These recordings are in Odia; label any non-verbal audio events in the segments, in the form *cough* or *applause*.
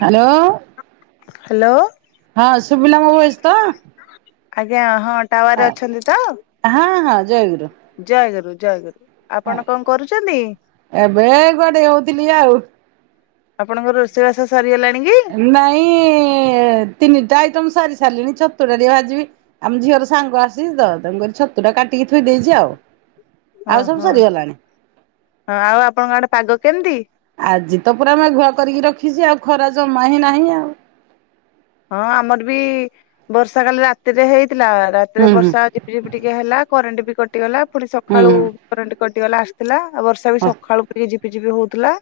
ହ୍ୟାଲୋ ହ୍ୟାଲୋ *inaudible* ହଁ ସୁଭିଲା ମୋ ଭଏସ୍ ତ। ଆଜ୍ଞା ହଁ। ଟାୱାର ଅଛନ୍ତି ତ। ହଁ ହଁ ଜୟଗୁରୁ। ଜୟ ଗୁରୁ ଜୟ ଗୁରୁ। *inaudible* ଏବେ କୁଆଡେ ଇଏ ହଉଥିଲି ଆଉ। ଆପଣଙ୍କର ରୋଷେଇବାସ ସରିଗଲାଣି। କି? ନାଇଁ ଏ ତିନିଟା ଆଇଟମ ସାରିି ସାରିଲିଣି। ଛତୁଟା ଟିକେ ଭାଜିବି। ଆମ ଝିଅର ସାଙ୍ଗ ଆସିଛି ତ। ତେଣୁକରି ଛତୁ ଟା କାଟିକି ଥୋଇ ଦେଇଛି ଆଉ। ଆଉ ସବୁ ଓହୋ ହଁ ସରିଗଲାଣି ଆଉ ଆପଣଙ୍କ ଆଡେ ପାଗ କେମତି? ଆଜି ତ ପୁରା ମେଘୁଆ କରିକି ରଖିଛି ଆଉ ଖରା ଜମା ହିଁ ନାହିଁ ଆଉ। ହଁ ଆମର ବି ବର୍ଷା କାଲି ରାତିରେ ହେଇ ଥିଲା ରାତିରେ ହୁଁ ହୁଁ ବର୍ଷା ଝିପି ଝିପି ଟିକେ ହେଲା। କରେଣ୍ଟ ବି କଟିଗଲା। ପୁଣି ହୁଁ ସକାଳୁ ହୁଁ କରେଣ୍ଟ କଟ୍ କଟିଗଲା ଆସିଥିଲା। ଆଉ ବର୍ଷା ବି ହଁ ସକାଳୁକୁ ଟିକେ ଝିପି ଝିପିଝିପି ହଉଥିଲା।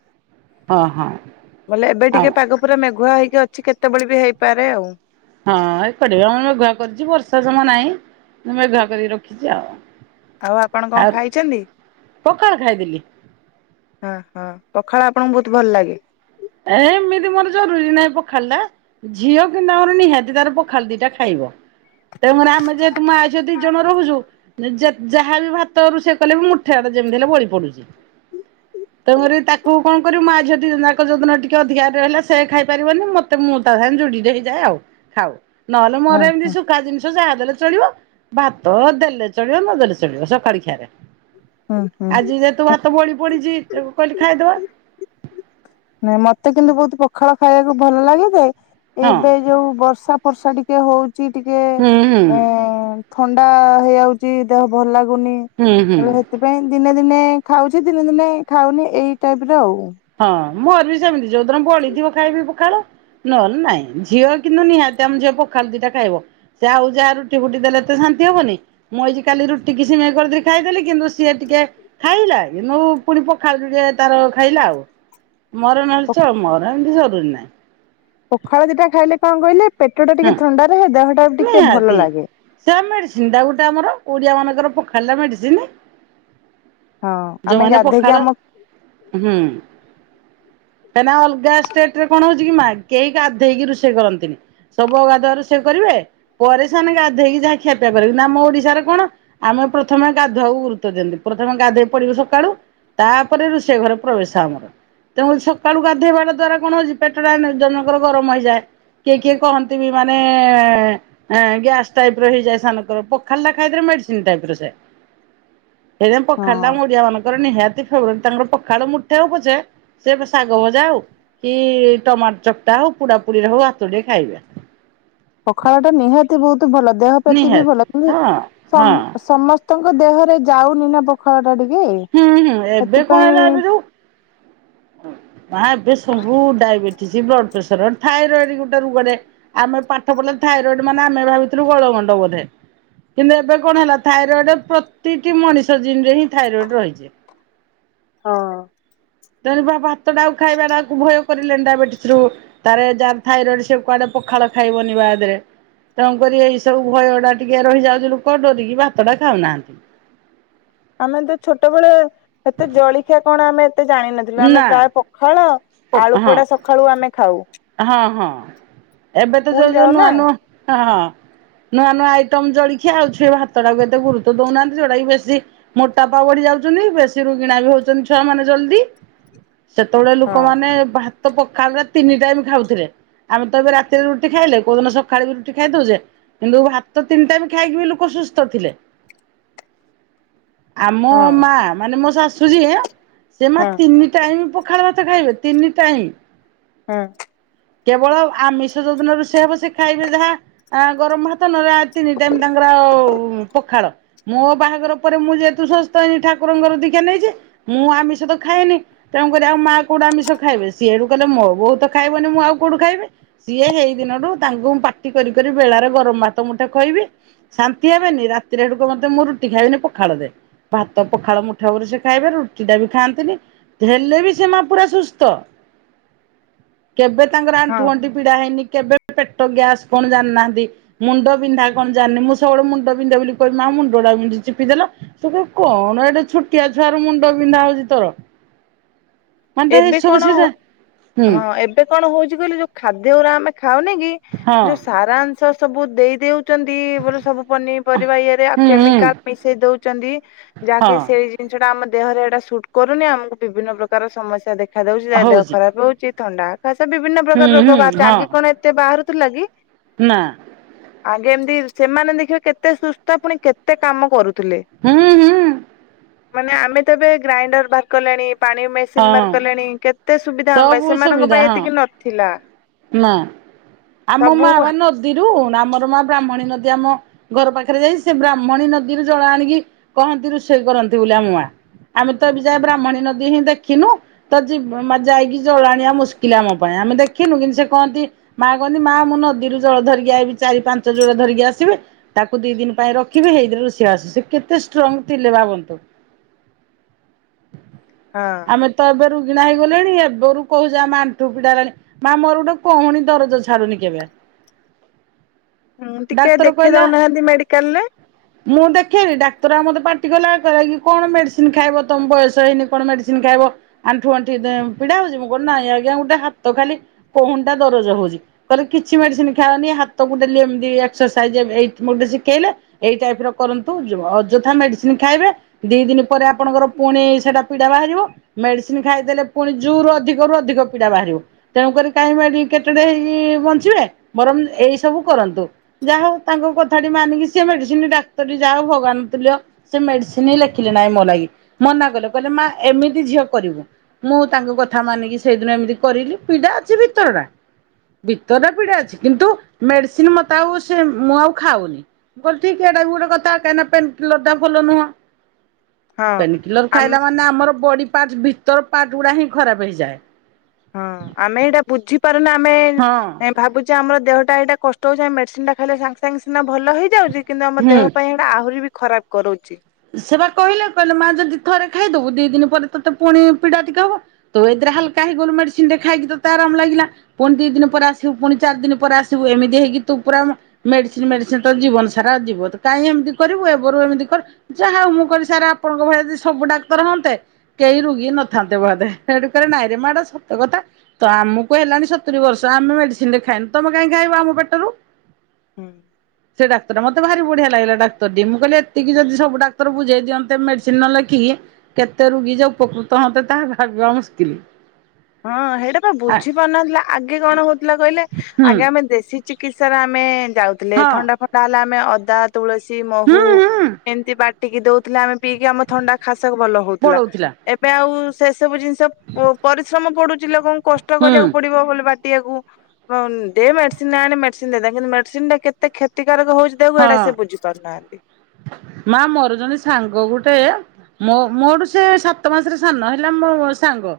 ହଁ ହଁ ବୋଲେ ଏବେ ଆଉ ଟିକେ ପାଗ ପୁରା ମେଘୁଆ ହେଇ ଅଛି କେତେବେଳେ ବି ହେଇ ପାରେ ଆଉ। ହଁ ଏପଟେ ବି ଆମ ମେଘୁଆ କରିଛି ବର୍ଷା ସମୟ ନାହିଁ ମୁଁ ମେଘୁଆ କରିକି ରଖିଛି ଆଉ। ଆଉ ଆପଣ କଣ ଆଉ ଖାଇଛନ୍ତି? ପଖାଳ ଖାଇଥିଲି। ହଁ ହଁ ପଖାଳ ଆପଣଙ୍କୁ ବହୁତ ଭଲ ଲାଗେ? ଏ ଏମିତି ମୋର ଜରୁରୀ ନାହିଁ ପଖାଳ ଟା ଝିଅ କିନ୍ତୁ ଆମର ନିହାତି ତାର ପଖାଳ ଦିଟା ଖାଇବ। ତେଣୁକରି ଆମେ ଯେହେତୁ ମାଆ ଝିଅ ଦି ଜଣ ରହୁଛୁ ଯାହାବି ଭାତ ରୋଷେଇ କଲେ ବି ମୁଠା ଆଡେ ଯେମିତି ହେଲେ ବଳି ପଡୁଛି। ତେଣୁକରି ତାକୁ କଣ କରିବୁ ମାଆ ଝିଅ ଦିଜଣ ଯାକ ଯାକ ଯୋଉଦିନ ଟିକେ ଅଧିକା ହାରି ରହିଲା ସେ ଖାଇପାରିବନି ମତେ ମୁଁ ତା ସାଙ୍ଗେ ଯୋଡିଟେ ହେଇଯାଏ ଆଉ ଖାଉ। ନହେଲେ ଓ ମୋର ହୋ ଏମିତି ଶୁଖା ଜିନିଷ ଯାହା ଦେଲେ ଚଳିବ ଭାତ ଦେଲେ ଚଳିବ ନଦଲେ ଚଳିବ ସକାଳ ଖିଆରେ। ହୁଁ ହୁଁ। ଆଜି ଯେହେତୁ ଭାତ ବଳି ପଡିଛି ତ କହିଲି ଖାଇଦବା। ନାଇଁ ମତେ କିନ୍ତୁ ବହୁତ ପ ଖାଳ ଖାଇବାକୁ ଭଲ ଲାଗେ ଯେ ହଁ ଏବେ ଯୋଉ ବର୍ଷା ବର୍ଷା ଟିକେ ହଉ ଚି ଟିକେ ହୁଁ ହୁଁ ଏଁ ଥଣ୍ଡା ହେଇଯାଉଛି ଦେହ ଭଲ ଲାଗୁ ନି ହୁଁ ହୁଁ। ତ ସେଥିପାଇଁ ଦିନେ ଦିନେ ଖାଉଛି ଦିନେ ଦିନେ ଖାଉନି ଏଇ ଟାଇପ ର ଆଉ। ହଁ। ମୋର ବି ସେମିତି ଯୋଉଦିନ ବଳିଥିବ ଖାଇବି ପଖାଳ ନହଲେ ନାଇଁ। ଝିଅ କିନ୍ତୁ ନିହାତି ଆମ ଝିଅ ପଖାଳ ଦିଟା ଖାଇବ ସେ ଆଉ ଯାହା ରୁଟି ଫୁଟି ଦେଲେ ତେ ଶାନ୍ତି ହବନି ମୁଁ ଏଇ କାଲି ରୁଟି କି ସିମେଇ କରି ଖାଇଦେଲି କିନ୍ତୁ ସିଏ ଟିକେ ଖାଇଲା କିନ୍ତୁ ପୁଣି ପଖାଳ ଯୋଡ଼ିଏ ତାର ଖାଇଲା ଆଉ। ମୋର ନହେଲେ ଚଳିବ। ମୋର ଏମିତି ସ ନା। ପଖାଳ ଦିଟା ଖାଇଲେ କଣ କହିଲେ ପେଟ ଟା ହଁ ଟିକେ ଥଣ୍ଡାରହେ ଦେହ ନିହାତି *unintelligible* ଗୋଟେ ଆମର ଓଡିଆ ମାନଙ୍କର ପଖାଳ ଟା ମେଡିସିନ । ହଁ ଆମେ ଗାଧେଇକି ଆମ କାହିଁକି ନା ଅଲଗା ଷ୍ଟେଟ୍ ରେ କଣ ହଉଛି କି ମା କେହି ଗାଧେଇକି ରୋଷେଇ କରନ୍ତିନି ସବୁ ଅଗାଧୁଆ ରୋଷେଇ କରିବେ । ପରେ ସେମାନେ ଗାଧେଇକି ଯାହା ଖିଆପିଆ କରିବ ନା । ଆମ ଓଡିଶାରେ କଣ ଆମେ ପ୍ରଥମେ ଗାଧୁଆକୁ ଗୁରୁତ୍ବ ଦିଅନ୍ତି ।ପ୍ରଥମେ ଗାଧୋଇ ପଡିବୁ, ସକାଳୁ ତାପରେ ରୋଷେଇ ଘରେ ପ୍ରବେଶ ଆମର ।ତେଣୁ ସକାଳୁ ଗାଧୋଇବାଟା ଦ୍ଵାରା କଣ ହଉଛି ପେଟ ଟା ଜଣଙ୍କର ଗରମ ହେଇଯାଏ। କିଏ କିଏ କହନ୍ତି ବି ମାନେ ଏଁ, ଗ୍ୟାସ ଟାଇପ ର ହେଇଯାଏ, ସାନଙ୍କର ପଖାଳ ଟା ଖାଇଦେଲେ, ମେଡିସିନ ଟାଇପ ର ସେ । ଏଇଥି ପାଇଁ ହଁ। ପଖାଳ ଟା ଓଡିଆ ମାନଙ୍କର ନିହାତି *unintelligible* ତାଙ୍କର ପଖାଳ ମୁଠା ହଉ ପଛେ ସେ ଶାଗ ଭଜା ହଉ, କି ଟମାଟର ଚକଟା ହଉ, ପୁଡ଼ା ପୁଡି ରେ ହଉ, ହାତୁ ଟେ ଖାଇବେ । ପଖାଳ ଟା ନିହାତି ବହୁତ ବହୁତ ଭଲ, ଦେହ ପ୍ରତି ବି ନିହାତି ଭଲ କିନ୍ତୁ ହଁ ସ ହଁ ସମସ୍ତ ତାଙ୍କ ଦେହରେ ଯାଉନି, ନା ପଖାଳ ଟା ଟିକେ ହୁଁ, ହୁଁ ଏବେ କଣ ସେଥିପାଇଁ ହେଲା ଏବେରୁ ନା ଏବେ ସବୁ ଡାଇବେଟିସ, ବ୍ଲଡ ପ୍ରେସର, ଥାଇରଏଡ ଗୋଟେ ରୋଗ ଟେ ଆମେ ପାଠ ପଢିଲା ବେଳେ ଥାଇରଏଡ ମାନେ ଆମେ ଭାବିଥିଲୁ ଗଳଗଣ୍ଡ ବୋଧେ, କିନ୍ତୁ ଏବେ କଣ ହେଲା, ଥାଇରଏଡ ପ୍ରତିଟି ମଣିଷ ଜିନରେ ହିଁ ଥାଇରଏଡ ରହିଛି । ହଁ। ତେଣୁ ବା ଭାତ ଟାକୁ ଖାଇବା ଟାକୁ ଭୟ କରିଲେଣି, ଡାଇବେଟିସ ରୁ ତାର ଯାହାର ଥାଇରଏଡ ସେ କୁଆଡେ ପଖାଳ ଖାଇବନି ବାଦରେ, ତେଣୁକରି ଏଇ ସବୁ ଭୟ ଟା ଟିକେ ରହିଯାଉଛି, ଲୋକ ଡରିକି ଭାତଟା ଖାଉନାହାନ୍ତି । ଆମେ ତ ଛୋଟବେଳେ ଏତେ ଜଳିଖିଆ କଣ ଆମେ ଏତେ ଜାଣିନଥିଲୁ, ଆମେ ନା ପ୍ରାୟ ପଖାଳ ହଁ ଆଳୁ ପୋଡା, ସକାଳୁ ଆମେ ଖାଉ । ହଁ, ହଁ ଏବେ ତ ଯୋଉ, ସ୍କୁଲ ଯୋଉ ଯାଉ ନୂଆ, ନା ନୂଆ ହଁ, ହଁ। ନୂଆ, ନୂଆ ଆଇଟମ ଜଳିଖିଆ ଆଉ ଛୁଏ ଭାତ ଟାକୁ ଏତେ ଗୁରୁତ୍ୱ ଦଉନାହାନ୍ତି, ଯୋଉଟା କି ବେଶୀ ମୋଟାପା ବଢି ଯାଉଛନ୍ତି, ବେଶୀ ରୋଗିଣା ବି ହଉଛନ୍ତି, ଛୁଆ ମାନେ ଜଲଦି । ସେତେବେଳେ ହଁ ଲୋକମାନେ ଭା ତ ପଖାଳ ତିନି ଟାଇମ ଖାଉଥିଲେ, ଆମେ ତ ଏବେ ରାତିରେ ରୁଟି ଖାଇଲେ, କୋଉଦିନ ସକାଳେ ରୁଟି ଖାଇଦଉଛେ, କିନ୍ତୁ ଭାତ ତିନି ଟାଇମ ଖାଇକି ବି ଲୋକ ସୁସ୍ଥ ଥିଲେ । ଆମ ହଁ ମା, ମାନେ ମୋ ଶାଶୁ ସୁଜି ହେ ସେମା ହଁ ତିନି ଟାଇମ ପ ଖାଳ ଭାତ ଖାଇବେ, ତିନି ଟାଇମ୍ ହଁ। କେବଳ ଆମିଷ ଯୋଉ ଦିନ ରୋଷେଇ ହେବ, ସେ ଖାଇବେ ଯାହା ଗରମ ଭାତ, ନ ହେଲେ ତିନି ଟାଇମ ତାଙ୍କର ଓ ପଖାଳ, ମୋ ବାହାଘର ପରେ ମୁଁ ଯେହେତୁ ଶସ୍ତ ହେନି ଠାକୁରଙ୍କର ଦୀକ୍ଷା ନେଇଛି, ମୁଁ ଆମିଷ ତ ଖାଏନି, ତେଣୁକରି ଆଉ ମାଆ କୋଉଠୁ ଆମିଷ ଖାଇବେ, ସିଏ ଏଠୁ କଲେ ମୋ ବୋହୁ ତ ଖାଇବନି, ମୁଁ ଆଉ କୋଉଠୁ ଖାଇବି, ସିଏ ସେଇ ଦିନରୁୁ ତାଙ୍କୁ ପାଟି କରିି କରି ବେଳାରେ ଗରମ ଭାତ ମୁଠେ ଖୋଇବି, ଶାନ୍ତି ହେବେନି, ରାତିରେ ହେଡୁକୁ ମତେ କହିବେ, ମୁଁ ରୁଟି ଖାଇବିନି ପଖାଳ ଦେ, ଭାତ ପଖାଳ ମୁଠା ଉପରେ ସେ ଖାଇବେ, ରୁଟି ଟା ବି ଖାଆନ୍ତିନି, ହେଲେ ବି ସେ ମା ପୁରା ସୁସ୍ଥ । କେବେ ତାଙ୍କର ହଁ ଆଣ୍ଠୁ, ଗଣ୍ଠି ପୀଡା ହେଇନି । କେବେ ପେଟ ଗ୍ୟାସ କଣ ଜାଣିନାହାନ୍ତି, ମୁଣ୍ଡ ବିନ୍ଧା କଣ ଜାଣିନି, ମୁଁ ସବୁବେଳେ ମୁଣ୍ଡ ବିନ୍ଧେ ବୋଲି କହିବି ମା ମୁଣ୍ଡ ଟା ବିନ୍ଧୁଚି ଚିପିଦେଲ, ସେ କହିବେ କଣ ଏଟା ଛୋଟିଆ ଛୁଆର ମୁଣ୍ଡ ବିନ୍ଧା ହଉଛି, ତୋର ମାନେ ଏବେ କଣ *unintelligible* ହୁଁ ହଁ ଏବେ କଣ ହଉଛି, କହିଲ ଯୋଉ ଖାଦ୍ୟ ଉରା ଆମେ ଖାଉନି, କି ହଁ ଯୋଉ ସାରାଂଶ ସବୁ ଦେଇ ଦେଉ ଛନ୍ତି, ବୋଲେ ସବୁ ପନିପରିବା ଇଏରେ, ହୁଁ ହୁଁ କେମିକାଲ ମିଶେଇ ଦଉଛନ୍ତି, ଯାହାକି ହଁ ସେଇ ଜିନିଷଟା ଆମ ଦେହରେ ଏଇଟା ସୁଟ କରୁନି, ଆମକୁ ବିଭିନ୍ନ ପ୍ରକାର ସମସ୍ୟା ଦେଖ ଦେଖା ଦଉଛି, ତା ଦେହ ହଉଚି। ଖରାପ ହଉଛି । ଥଣ୍ଡା ଖସ ବିଭିନ୍ନ ହୁଁ ପ୍ରକାର ରୋଗ ହୁଁ ବାହାରୁଛି ଆଗି କଣ ହଁ ଏତେ ବାହାରୁ ଲାଗି ନା ଆଗେ ଏମିତି ସେମାନେ ଦେଖିବେ କେତେ ସୁସ୍ଥ ପୁଣି କେତେ କାମ କରୁ। ଥିଲେ। ହୁଁ ହୁଁ ମାନେ ଆମେ ତ ଏବେ ଗ୍ରାଇଣ୍ଡର ବାହାର କଲେଣି ପାଣି ହଁ। କଲେଣି କେତେ ସୁବିଧା ହ ପାଇଁ ସବୁ ସେମାନଙ୍କ ସୁବିଧା ପାଇଁ ହଁ ଏତିକି ନଥିଲା ନା। ଆମ ମା ସବୁ ବା ନଦୀରୁ ଆମର ମା ବ୍ରାହ୍ମଣୀ ନଦୀ ଆମ ଘର ପାଖରେ ଯାଇ ସେ ବ୍ରାହ୍ମଣୀ ନଦୀରୁ ଜଳ ଆଣିକି କହନ୍ତି ରୋଷେଇ କରନ୍ତି ବୋଲି ଆମ ମା ଆମେ ତ ଏବେ ଯା ବ୍ରାହ୍ମଣୀ ନଦୀ ହିଁ ଦେଖ ଦେଖିନୁ ତ ଯାଇକି ଜଳ ଆଣିବା ମୁସ୍କିଲ ଆମ ପାଇଁ ଆମେ ଦେଖିନୁ କିନ୍ତୁ ସେ କହନ୍ତି ମା କହନ୍ତି ମା ମୁଁ ନଦୀରୁ ଜଳ ଧରିକି ଆଇିବି ଚାରି ପାଞ୍ଚ ଜୋଳ ଧରିକି ଆସିବେ ତାକୁ ଦି ଦିନ ପାଇଁ ରଖିବି ଏଇଥିରେରୁ ସିଏ ଆସୁ ସେ କେତେ ଷ୍ଟ୍ରଙ୍ଗ ଥିଲେ ଭାବନ୍ତୁ। ହଁ ଆମେ ତ ଏବୋରୁ କିଣା ହେଇଗଲେଣି ଏବେରୁ କହୁଛ ଆ ଆଣ୍ଠୁ ପିଡା ହେଲାଣି ମା ମୋର ଗୋଟେ କହୁଣୀ ଦରଜ ଛାଡୁନି କେବେ। ହୁଁ ଟିକେ ଡାକ୍ତର ଦେଖେଇ କହିଲା ଦଉନାହାନ୍ତି ମେଡିକାଲରେ ମୁଁ ଦେଖେନି ଡାକ୍ତର ଆଉ ମତେ ପା ଗଲା କି କଣ ମେଡିସିନ ଖାଇବ ତମ ବୟସ ହେଇନି କଣ ମେଡିସିନ ଖାଇବ ଆଣ୍ଠୁ ଆଣ୍ଠି ପିଡା ହଉଛି ମୁଁ କଣ ଆଜଞା ଗୋଟେ ହାତ ଖାଲି କହୁଣ୍ଟା ଦରଜ ହଉଛି କହିଲେ କିଛି ମେଡିସିନ ଖାଇଅନି ହାତକୁମକ୍ସରସାଇଜ ଗୋଟେ ଶିଖେଇଲେ ଏଇ ଟାଇପ ର କରନ୍ତୁ ଅଯଥା ମେଡିସିନ ଖାଇବେ ଦି ଦିନ ପରେ ଆପଣଙ୍କର ପୁଣି ସେଟା ପିଡା ବା ମେସିନ ଖାଇଦଲେ ପୁଣି ଜୋରୁ ଅଧିକରୁୁ ଅଧିକ ପୀଡା ବାହାରିବ ତେଣୁକ କାହିଁ କେତେ ହେଇକି ବଞ୍ଚିବେ ବରଂ ଏଇ ସବୁ କରନ୍ତୁ ଯାହା ହଉ ତାଙ୍କ କଥାଟି ମାନିକି ସେ ମେଡିସିନ ଡାକ୍ତର ଯାହଉ ଭଗାନୁଲ ସେ ମେଡିସିନ ହଁ ଲେଖିଲେ ନାହିଁ ମୋ ଲାଗି ମନା କଲେ କହିଲେ ମା ଏମିତି ଝିଅ କରିବୁ। ମୁଁ ତାଙ୍କ କଥା ମାନିକି ସେଇଦିନ ଏମିତି କରିଲି ପୀଡ଼ା ଅଛି ଭିତରଟା ଭିତରଟା ପୀଡ଼ା ଅଛି କିନ୍ତୁ ମେଡ଼ିସିନ ମୋତେ ଆଉ ସେ ମୁଁ ଆଉ ଖାଉନି ମୁଁ କହିଲି ଠିକ ଏଟା ବି ଗୋଟେ କଥା କାହିଁକିନା ପେନ୍ କିଲରଟା ଭଲ ନୁହଁ। ହଁ ପେନିକିଲର ଆମ ଖାଇଲା ମାନେ ଆମର ବଡି ପାର୍ଟ ଭିତର ପାର୍ଟ ଗୁଡା ହିଁ ଖରାପ ହେଇଯାଏ। ହଁ ଆମେ ଏଇଟା ବୁଝିପାରୁନା ଆମେ ହଁ ଏ ଭାବୁଛ। ଆମର ଦେହଟା ଏଇଟା କଷ୍ଟ ହଉଛି ଆେସିନ ଟା ଖାଇଲେ ସାଙ୍ଗେ ସାଙ୍ଗେ ସିନା ଭଲ ହେଇଯାଉଛି। କିନ୍ତୁ ଆମ ହୁଁ ଦେହ ପାଇଁ ଏଇଟା ଆହୁରି ବି ଖରାପ କରୁଛି। ସେ ବା କହିଲେ କହିଲେ ମା ଯଦି ଥରେ ଖାଇଦବୁ ଦି ଦିନ ପରେ ତୋତେ ପୁଣି ପିଡା ଟିକେ ହବ ତୁ ଏ ଦରେ ହାକାା ହେଗଲୁ ମେଡିସିନ ରେ ଖାଇକି ତୋତେ ଆରାମ ଲାଗିଲାୁଣି ଦି ଦିନ ପରେ ଆସିବୁ ପୁଣି ଚାରି ଦିନ ପରେ ଆସିବୁ ଏମିତି ହେଇକି ତୁ ପୁରା ମେଡିସିନ ମେଡିସିନ ତ ଜୀବନ ସାରା ଯିବ ତ କାହିଁ ଏମିତି କରିବୁ ଏ ଏମିତି କର ଯାହା ହଉ ମୁଁ କରି ସାର ଆପଣଙ୍କ ଭୟଦି ସବୁ ଡାକ୍ତର ହୁଅନ୍ତେ କେହି ରୋଗୀ ନଥାନ୍ତେ ବଧେ ସେଠୁ କରେ ନାଇଁ ରେ ମାଡ ସତ କଥା ତ ଆମକୁ ହେଲାଣି ସତୁରିୀ ବର୍ଷ ଆମେ ମେଡିସିନ ରେ ଖାଇନୁ ତମେ କାହିଁକ ଖାଇବ ଆମ ପେଟରୁ ହୁଁ। ସେ ଡକ୍ତରା ମତେ ଭାରି ବଢି ଲାଗା ଡକ୍ତରଟି ମୁଁ କିଲେ ଏତିକ ଯଦିବୁ ଡାକ୍ତର ବୁଝେଇ ଦିଅନ୍ତେ ମେଡିସିନ ନଲେଖିକି କେତେ ରୋଗୀ ଯେ ଉପକୃତ ହୁଅନ୍ତେ ତାହା ଭାବିବା ମୁସ୍କିଲ । ହଁ ସେଇଟା ବା ବୁଝି ପାରୁ ନଥିଲା ଆଗେ କଣ ହଉଥିଲା କହିଲେ ହୁଁ ଆଗେ ଆମେ ଦେଶୀ ଚି କିତ୍ସା ରେ ଆମେ । ଯାଉଥିଲେ ଥଣ୍ଡା ହଁ ଫଥଣ୍ଡା ହେଲେ ଆମେ ଅ ତ । ତୁଳସୀ ମହୁ ହୁଁ ହୁଁ ଏମିତି ବାଟ ଟିକି ଦଉଥିଲେ ଆମେ । ପିଇକି ଆମ ଥଣ୍ଡା ଖାସ ଭଲ ହଉଥିଲା ପଳଉଥିଲା ଏବେ ଆଉ । ସେ ସବୁ ଜିନିଷ ପୋ ପରୀ ଶ୍ରମ ପଡୁଛି ଲୋକଙ୍କୁ । କଷ୍ଟ ହୁଁ କରିବାକୁ ପଡିବ ବୋଲି ବା ଆକୁ ଦେ ମେଡିସିନ ଆଣେ ମେଡ଼ିସିନ ଦେଇଦବା କିନ୍ତୁ ମେଡିସିନ ଟା କେତେ କ୍ଷତି । ହଁ ମା ମୋର ଜଣେ ସାଙ୍ଗ ଗୁଟେ । ମୋ ମୋଠୁ ସେ ସାତ ମାସରେ ସାନ ହେଲା ମୋ ସାଙ୍ଗ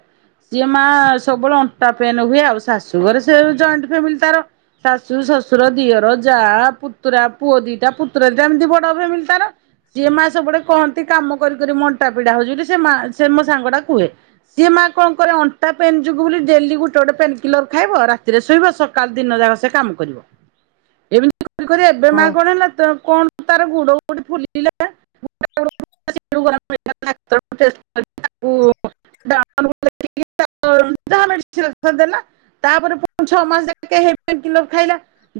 ସିଏ ମା ସବୁବେଳେ ଅଣ୍ଟା ପେନ୍ ହୁଏ ଆଉ ଶାଶୁ ଘରେ ସେ ଜଏଣ୍ଟ ଫ୍ୟାମିଲି ତାର ଶାଶୁ ଶ୍ୱଶୁର ଦିଅର ଯା ପୁତୁରା । ପୁଅ ଦିଟା ପୁତୁରା ଦିଟା ଏମିତି ବଡ ଫାମିଲି ତାର ସିଏ ମା ସବୁବେଳେ କହନ୍ତି କାମ କରି କରି ମୋ ଅଣ୍ଟା ପିଡା ହଉଛି ବୋଲି ସେ ସେ ମୋ ସାଙ୍ଗ ଟା କୁହେ ସିଏ ମା କଣ କରେ ଅଣ୍ଟା ପେନ୍ ଯୋଗୁ ବୋଲି ଡେଲି ଗୋଟେ ଗୋଟେ ପେନ୍ କିଲର ଖାଇବ ରାତିରେ ଶୋଇବ ସକାଳ ଦିନ ଯାକ ସେ କାମ କରିବ ଏମତି । ଏବେ ହଁ। ମା । କଣ ତାର ଗୋ ଗୋଟେ ଫୁିଲିଲା *unintelligible* ତାପରେ ଛଅ ମାସ ଖାଇଲା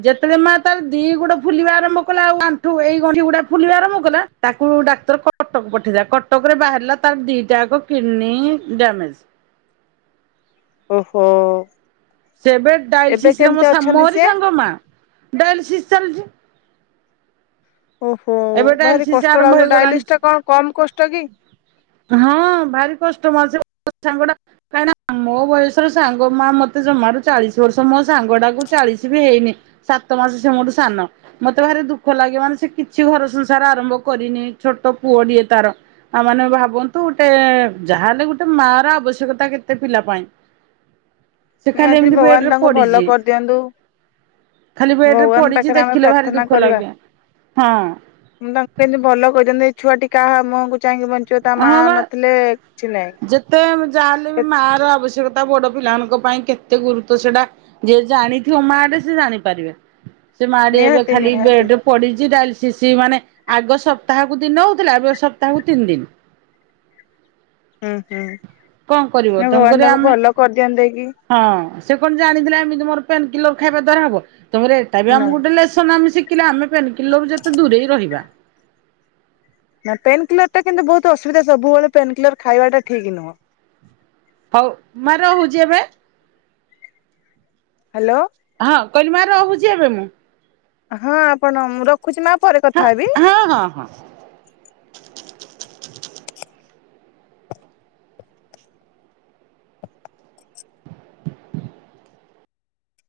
ଯେତେବେଳେ ମା ତର ଦି ଗୋଡ ଫୁଲିବା ଆରମ୍ଭ କଲା। ଆଉ ଆଣ୍ଠୁ ଏଇ ଗଣ୍ଠି ଗୁଡା ଫୁଲିବା ଆରମ୍ଭ କଲା ତାକୁ ଡାକ୍ତର କଟକ ପଠେଇଦଲା କଟକ ରେ ବାହାରିଲା ତାର ଦିଟାଯାକ । Kidney damage. ଓହୋ । ସେବେ ଏବେ ଡଇଲିସିସ ମୋ ମୋରି ସିଏ ସାଙ୍ଗ ମା ଡଏଲିସିସ ଚାଲିଛି । ଓହୋ ଏବେ ଭାରି ଡ଼ାଏଲିସିସ କଷ୍ଟ ଆରମ୍ଭ ଲାଗୁଛି ହେଇଗଲାଣି ଡାଇଲିସ୍ ଟା କଣ କମ କଷ୍ଟ କି? ହଁ ଭାରି କଷ୍ଟ ମା ସେ । ମୋ ସାଙ୍ଗଟା କାହିଁକ ନା ମୋ ବୟସର ସାଙ୍ଗ ମା ମତେ ଜମାରୁ ଚାଳିଶ ବର୍ଷ ମୋ ସାଙ୍ଗ ଟାକୁ ଚାଳିଶ ବି ହେଇନି ସାତ ମାସ ସେ ମୋ ଠୁ ସାନ ମତେ ଭାରିୁ ଦୁଃଖ ଲାଗେ ମାନେ ସେ କିଛି ଛି ସେ ଘର ସଂସାର ଆରମ୍ଭ କରିନି ଛୋଟ ପୁଅଟିଏ ତାର ତା ମାନେ ଭାବନ୍ତୁ ଗୋଟେ ଯାହା ହେଲେ ଗୋଟେ ମା ର ଆବଶ୍ୟକତା କେତେ ପିଲା ପାଇଁ। ସେ ଖାଲି ନିହାତି ଏମିତି ଭଗବାନ ବେଡରେ ତାଙ୍କୁ ଭଲ ପଡିଛି କରିଦିଅନ୍ତୁ ଖାଲି ବେଡ ରେ ଭଗବାନ ପଡିଛି ପାଖରେ ଆମେ ଦେଖିଲେ ଭାରି ପ୍ରାର୍ଥନା ଦୁଃଖ କରିବା। ଲାଗେ। ହଁ ମୁଁ ତାଙ୍କୁ କେମତି ଭଲ କରିଦିଅନ୍ତେ । ଛୁଆଟି କାହା ମୁଁହକୁ ହଁ ବା ଯେତେ ନାହିଁ। ଯା ହେଲେ ବି ମା ର ଆବଶ୍ୟକତା ବଡ ପିଲାମାନଙ୍କ । ପାଇଁ କେତେ ଗୁରୁତର ସେଟା ଜିଏ ଜାଣିଥିବ ମା ଟେ ସେ ଜାଣିପାରିବେ। ସେ ମା ଟୀ ଏବେ ନିହାତି ଖାଲି ନିହାତି ବେଡ ରେ ପଡିଛି ଡାଏଲି ସିସି ମାନେ ଆଗ ସପ୍ତାହକୁ ଦିନେ ହଉଥିଲା ଏବେ ସପ୍ତାହକୁ ତିନି ଦିନ । ହୁଁ ହୁଁ । ନାଇ କଣ କରିବ ଭଗବାନ ତେଣୁକରି ତାକୁ ଆମେ ଭଲ କରିଦିଅନ୍ତ କି । ହଁ ସେ କଣ ଜାଣିଥିଲା ଏମିତି ମୋର ପେନ୍ କିଲର ଖାଇବା ଦ୍ଵାରା ହବ। ତମ ଏଟା ବି ଆମ ନାଇଁ। ଗୋଟେସନ ଆମ ଶି ିଲେ ଆମେ ପେନ କିଲର ଯେତେ ଦୂରେଇ ରହିବା ନା ପେନ କିଲର ଟା କିନ୍ତୁ ବହୁତ ଅସୁବିଧା ସବୁବେଳେ ପେନ୍ କିଲର ଖାଇବାଟା ଠିକ ନୁହଁ ହଉ ମା ରହୁଛି ଏବେ ହ୍ୟାଲୋ। ହଁ କଲମାାର ରହୁଛି ଏବେ ମୁଁ। ହଁ ଆପଣ ର ରକଛି ମା ପରେ ହଁ କଥା ହେବି *inaudible* ହଁ ହଁ ହଁ।